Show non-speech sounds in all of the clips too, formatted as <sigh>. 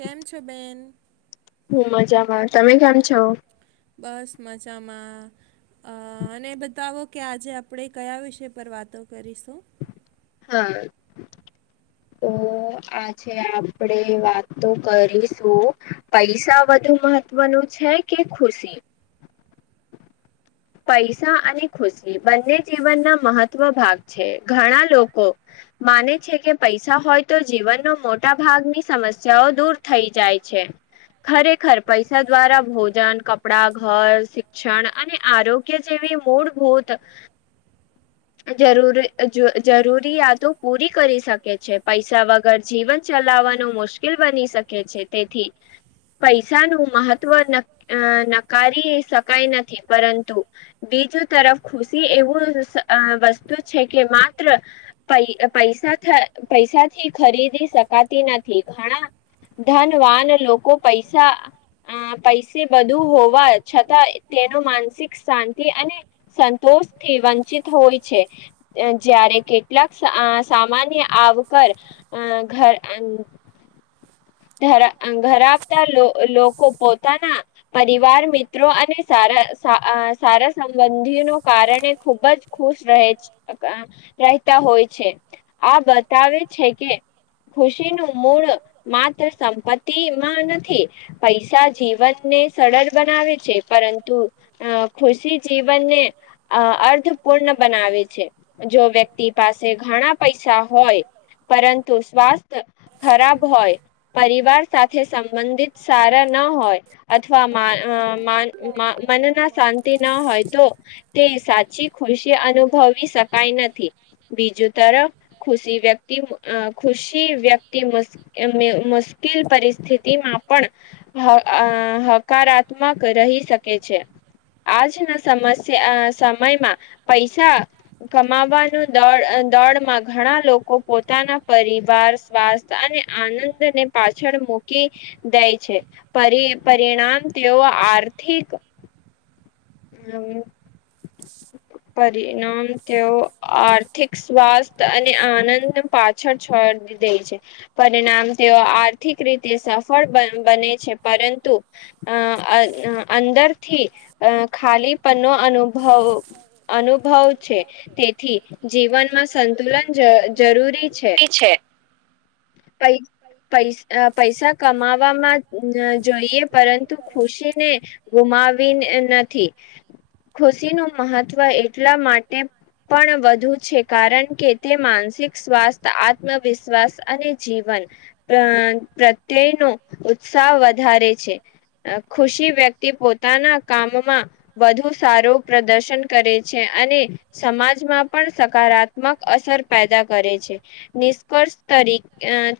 કેમ છો બેેન? હું મજામાં, તમે કેમ છો? બસ મજામાં અ અને બતાવો કે આજે આપડે કયા વિષય પર વાતો કરીશું હા. તો આજે આપડે વાતો કરીશું પૈસા વધુ મહત્વનું છે કે ખુશી પૈસા અને ખુસી બંને જીવનના મહત્વ ભાગ છે, ઘણા લોકો માને છે કે પૈસા હોય તો જીવનનો મોટા ભાગની સમસ્યાઓ દૂર થઈ જાય છે, ખરેખર પૈસા દ્વારા ભોજન, કપડા, ઘર, શિક્ષણ અને આરોગ્ય જેવી મૂળભૂત જરૂર જ જરૂરિયાતો પૂરી કરી શકે છે, પૈસા વગર જીવન ચલાવવાનું મુશ્કેલ બની શકે છે, તેથી પૈસાનું મહત્વ નક અ નકારી શકાય નથી. પરંતુ બીજું તરફ ખુસી એવું સ અ વસ્તુ છે કે માત્ર પૈ પૈસાથ પૈસાથી ખરીદી શકાતી નથી, ઘણા ધનવાન લોકો પૈસા અ પૈસે બધુ હોવા છતાં તે નો માનસિક શાંતિ અને સંતોષથી વંચિત હોય છે, અ જ્યારે કેટલાક સા સામાન્ય આવકર અ ઘર ધર અ ધરાવતા લો અ લોકો પોતાના પરિવાર મિત્રો અને સારા સા આ સારા સંબંધોનો કારણે ખુબ જ ખુશ રહે છ અ કા રહેતા હોય છે આ બતાવે છે કે ખુશીનું મૂળ મા ત્ર સંપત્તિમાં નથી પૈસા જીવનને સડળ બનાવે છે, પરંતુ અ ખુશી જીવનને અ અર્થપૂર્ણ બનાવે છે, જો વ્યક્તિ પાસે ઘણા પૈસા હોય પરંતુ સ્વાસ્થ્ય ખરાબ હોય પરિવાર સાથે સંબંધિત સારા ન હોય અથવા મા અ માન મા મનના શાંતિ ન હોય તો તે સાચી ખુશી અનુભવી શકાય નથી, બીજું તરફ ખુશી વ્યક્તિ અ ખુશી વ્યક્તિ <unintelligible> મુશ્કેલ પરિસ્થિતિમાં પણ હ અ હકારાત્મક રહી શકે છે, આજના સમસ્યા સમયમાં પૈસા કમાવાનુ દોડ અ દોડમાં ઘણા લોકો પોતાના પરિવાર સ્વાસ્થ્ય અને આનંદ ને પાછળ મૂકી દેય છે, પરિ પરિણામ તેઓ આર્થિક પરિણામ તેઓ આર્થિક સ્વાસ્થ અને આનંદ પાછળ છોડી દેય છે, પરિણામ તેઓ આર્થિક રીતે સફળ બન બને છે પરંતુ અ અંદરથી અ ખાલીપનો અનુભવ અનુ ભવ છે, તેથી જીવનમાં સંતુલન જ જરૂરી છે. પ પ પૈસા કમાવામાં જોઈએ પરંતુ ખુશી ને, ગુમાવીને નથી, ખુશીનું મહત્વ એટલા માટે પણ વધુ છે કારણ કે તે માનસિક સ્વાસ્થ આત્મવિશ્વાસ અને જીવન, પ્રત્યયનો ઉત્સાહ વધારે છે, ખુશી વ્યક્તિ પોતાના કામમાં વધુ સારું પ્રદર્શન કરે છે અને સમાજમાં પણ સકારાત્મક અસર પેદા કરે છે, નિષ્કર્ષ તરી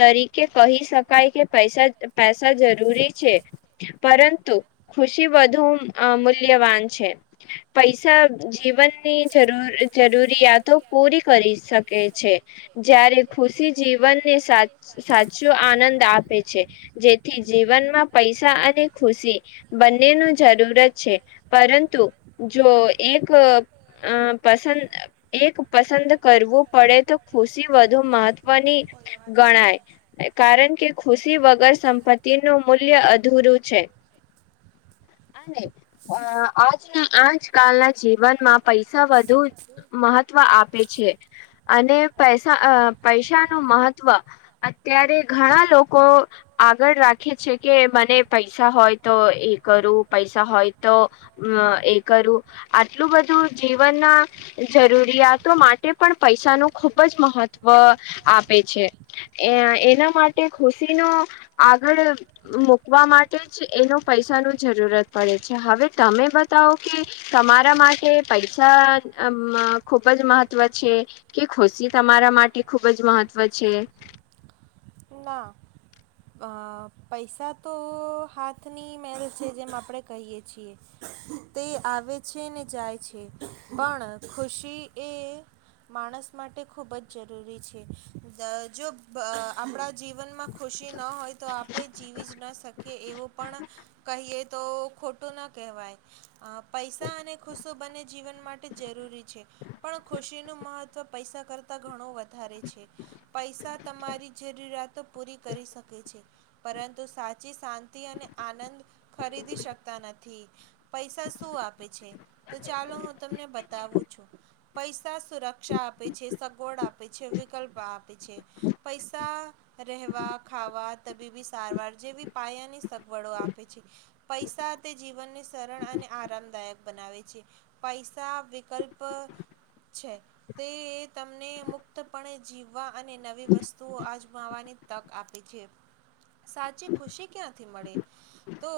તરીકે કહી શકાય કે પૈસા પૈસા જરૂરી છે, પરંતુ ખુશી વધુ અ મૂલ્યવાન છે, પૈસા જીવનની જરૂર જરૂરિયાત તો પૂરી કરી શકે છે જ્યારે ખુશી જીવનને સા સાચો આનંદ આપે છે જેથી જીવન પૈસા અને ખુશી બંનેનું જરૂરત છે પરંતુ જો એક અ પસંદ એક પસંદ કરવું પડે તો ખુશી વધુ મહત્વની ગણાય. કારણ કે ખુશી વગર સંપત્તિ નું મૂલ્ય અધૂરું છે અને અ આજના આજકાલના જીવનમાં પૈસા વધ ધુ મહત્વ આપે છે. અને પેસા અ પૈસા નું મહત્વ અત્યારે ઘણા લોકો આગળ રાખે છે કે મને પૈસા હોય તો એ કરું પૈસા હોય તો એ અ કરું આટલું બધું જીવનના જરૂરિયાતો માટે પણ પૈસાનું ખુબ જ મહત્વ આપે છે એ એના માટે ખુશીનો આગળ મૂકવા માટે જ એનો પૈસાનો જરૂરત પડે હવે તમે બતાવો કે તમારા માટે પૈસા અમ ખૂબ જ મહત્વ છે કે ખુશી તમારા માટે ખૂબ જ મહત્ત્વ છે? ના પૈસા તો હાથની મેલ છે જેમ આપણે કહીએ છીએ તે આવે છે ને જાય છે પણ ખુશી એ માણસ માટે ખૂબ જ જરૂરી છે દ જો આપણા જીવનમાં ખુશી ન હોય તો આપણે જીવી જ ન શકીએ એવું પણ કહીએ તો ખોટું ન કહેવાય. અ પૈસા અને ખુસો બંને જીવન માટે જરૂરી છે પણ ખુશીનું મહ ત્વ પૈસા કરતા ઘણો વધારે છે પૈસા તમારી જરૂરિયાતો પૂરી કરી શકે છે પરંતુ સાચી શાંતિ અને આનંદ ખરીદી શકતા નથી પૈસા શું આપે છે? તો ચાલો હું તમને બતાવું છું પૈસા સુરક્ષા આપે છે, સગવડ આપે છે, વિકલ્પ આપે છે પૈસ સા રહેવા, ખાવા, તબીબી સારવાર જેવી પાયાની સગવડો આપે છે પૈસા તે જીવનને સરળ અને આરામદાયક બનાવે છે પૈસા વિકલ્પ છે તે તમને મુક્તપણે જીવવા અને નવી વસ્ તુ આજમાવાની તક આપે છે સાચી ખુશી ક્યાંથી મળે? તો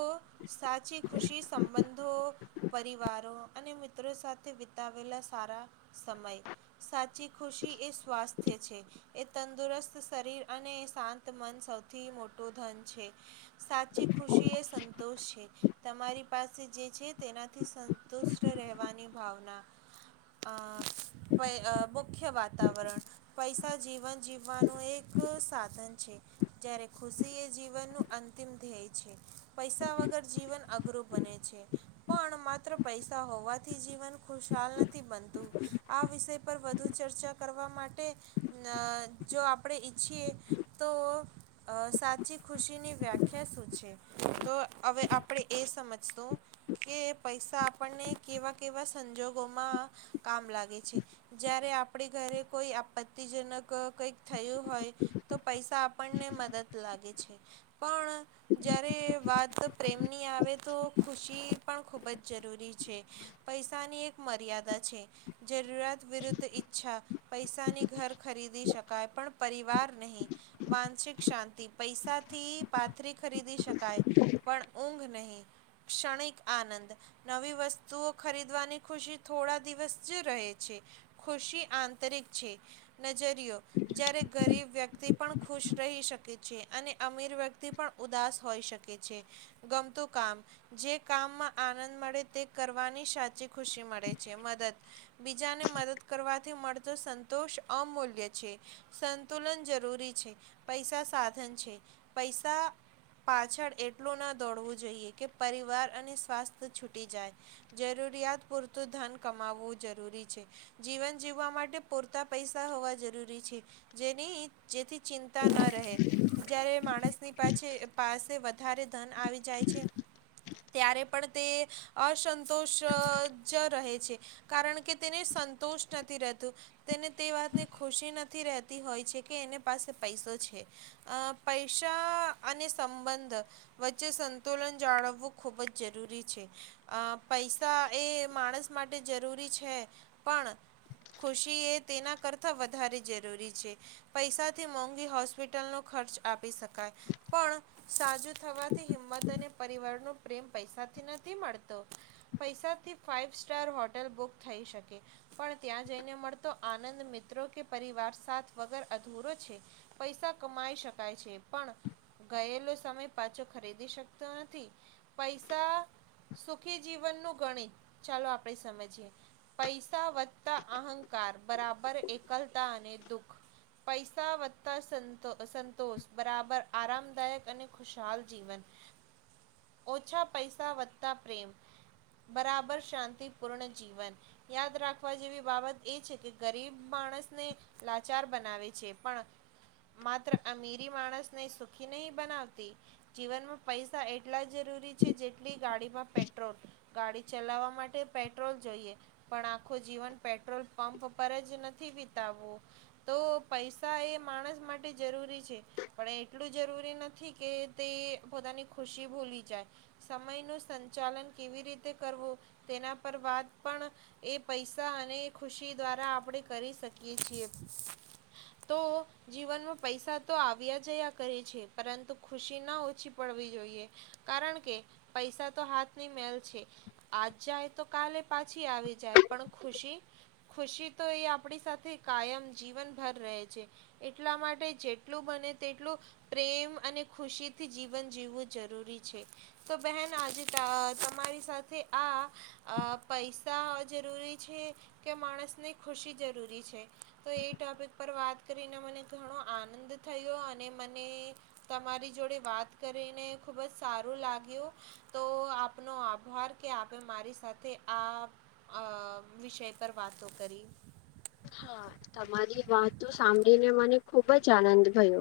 સાચી ખુશી સંબંધો, પરિવારો અને મિત્રો સાથે વિતાવેલા સારા સમય સા ચી ખુશી એ સ્વાસ્થ્ય છે. એ તંદુરસ્ત શરીર અને શાંત મન સૌથી મોટું ધન છે. સાચી ખુશી એ સંતોષ છે. તમારી પાસે જે છે તેનાથી સંતુષ્ટ રહેવાની ભાવના અ હોય મુખ્ય વાતાવરણ પૈસા જીવન જીવવા નું એક સાધન છે જ્યારે ખુશી એ જીવનનું અંતિમ ધ્યેય છે, પૈસા વગર જીવન અઘરું બને છે પણ માત્ર પૈસા હોવાથી જીવન ખુશાલ નથી બનતું આ વિષય પર વધુ ચર્ચા કરવા માટે અ જો આપણે ઈચ્છીએ તો અ સાચી ખુશી ની વ્યાખ્યા શું છે તો હવે આપણે એ સમજ શુ કે પૈસા આપણને કેવા કેવા સંજોગોમાં કામ લાગે છે જયારે આપણી ઘરે કોઈ આપત્તિજનક કઈક થયું હોય તો પૈસા આપણને મદદ લાગે છે પણ જ્યારે વાત પ્રેમની આવે તો ખુશી પણ ખૂબ જ જરૂરી છે પૈસાની એક મર્યાદા છે જરૂરિયાત વિરુદ્ધ ઈચ્છા પૈસાની ઘર ખરીદી શક કાય પણ પરિવાર નહીં માનસિક શાંતિ પૈસાથી પાથરી ખરીદી શકાય પણ ઊંઘ નહીં ક્ષણિક આનંદ નવી વસ્તુઓ ખરીદવાની ખુશી થોડા દિવસ જ રહે છે ખુશી આંતરિક છે નજરયો જ્યારે ગરીબ વ્યક્તિ પણ ખુશ રહી શકે છે અને અમીર વ્યક્તિ પણ ઉદાસ હોઈ શકે છે ગમતું કામ, જે કામમાં આનંદ મળે તે કરવાની સાચી ખુશી મળે છે મદદ બીજાને મદદ કરવાથી મળતો સંતોષ અમૂલ્ય છે. સંતુલન જરૂરી છે પૈસા સાધન છે પૈસા પાછળ એટલું ના દોડવું જોઈએ કે પરિવાર અને સ્વાસ્થ્ય છૂટી જાય જરૂરિયાત પૂરતું ધન કમાવવું જરૂરી છે જીવન જીવવા માટે પૂરતા પૈસા હોવા જરૂરી છે જેની જેથી ચિંતા ન રહે જ્યારે માણસ ની પાછે પાસે વધારે ધન આવી જાય છે ત્યારે પણ તે અસંતોષ જ રહે છે કારણ કે તેને સંતોષ નથી રહેતું તેને તે વાતને ખુશી નથ થી રહેતી હોય છે કે એને પાસે પૈસો છે પૈસા અને સંબંધ વચ્ચે સંતુલન જાળવવું ખૂબ જ જરૂરી છે અ પૈસા એ માણસ માટે જરૂરી છે પણ ખુશી એ તેના કરતા વધારે જરૂરી છે, પૈસાથી મોંઘી હોસ્પિટલનો ખર્ચ આપી શકે ક પણ સાજુ થવાથી હિંમત અને પરિવારનો પ્રેમ પૈસાથી નથી મળતો, પૈસાથી ફાઈવ સ્ટાર હોટલ બુક થઈ શકે, પણ ત્યાં જઈને મળતો આનંદ મિત્રો કે પરિવાર વ અધૂરો છે, પૈસા કમાઈ શકાય છે પણ ગયેલો સમય પાછો ખરીદી શકતો નથી, પૈસા સુખી જીવન નું ગણિત ચાલો આપણે સમજીએ, પૈસા વધતા અહંકાર બરાબર એકલતા અને દખ પૈસા વધતા સ સંતોષ બરાબર આરામદાયક અને ખુશાલ જીવન, ઓછા પૈસા વધતા પ્રેમ, બરાબર શાંતિપૂર્ણ, જીવન યાદ રાખવા જેવી બાબત એ છે કે ગરીબ માણસને લાચાર બનાવે છે, પણ માત્ર અમીરી માણસને સુખી નહી બનાવતી જીવનમાં પૈસા એટલા જરૂરી છે જેટલી ગાડીમાં પેટ્રોલ, ગાડી ચલાવવા માટે પેટ્રોલ જોઈએ પણ આખું જીવન પેટ્રોલ પંપ પર જ નથી વિતાવવું. તો પૈસા એ માણસ માટે જરૂરી છે, પણ એટલું જરૂરી નથી કે તે પોતાની ખુશી ભૂલી જાય, સમય નું સંચાલન કેવી રીતે કરવું, તેના પર વાત પણ એ પૈસા અને ખુશી દ્વારા આપણે કરી શકીએ છીએ. તો જીવનમાં પૈસા તો આવ્યા જયા કરી છે પરંતુ ખુશી ના ઓછી પડવી જોઈએ, કારણ કે પૈસા તો હાથ ની મેલ છે આજ જાય તો કાલે પાછી આવી જાય પણ ખુશી, ખુશી તો એ આપડી સાથે કાયમ જીવન ભર રહે છે, એટલા માટે જેટલું બને તેટલું પ્રેમ અને ખુશી થી જીવન જીવવું જરૂરી છે, તો બહેન આજે તમારી સાથે આ, પૈસા જરૂરી છે કે માણસને ખુશી જરૂરી છે? તો એ ટોપિક પર વાત કરીને મને ઘણો આનંદ થયો અને મને, તમારી જોડે વાત કરીને ખુબ જ સારું લાગ્યું, તો આપનો આભાર કે આપે મારી સાથે આ વિષય પર વાતો કરી. હા તમારી વાતો સાંભળીને મને ખુબ જ આનંદ થયો,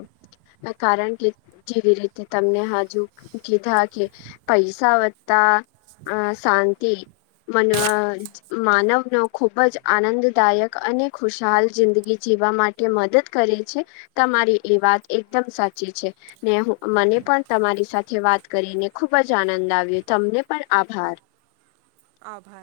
કારણ કે જેવી રીતે તમને હજુ કીધા કે, પૈસા વત્તા હ શાંત તે માનવનો ખૂબ જ આનંદદાયક અને ખુશહાલ જિંદગી જીવવા માટે મદદ કરે છે, તમારી એ વાત એકદમ સાચી છે, ને મને પણ તમારી સાથે વાત કરીને ખુબ જ આનંદ આવ્યો તમને પણ આભાર. આભાર.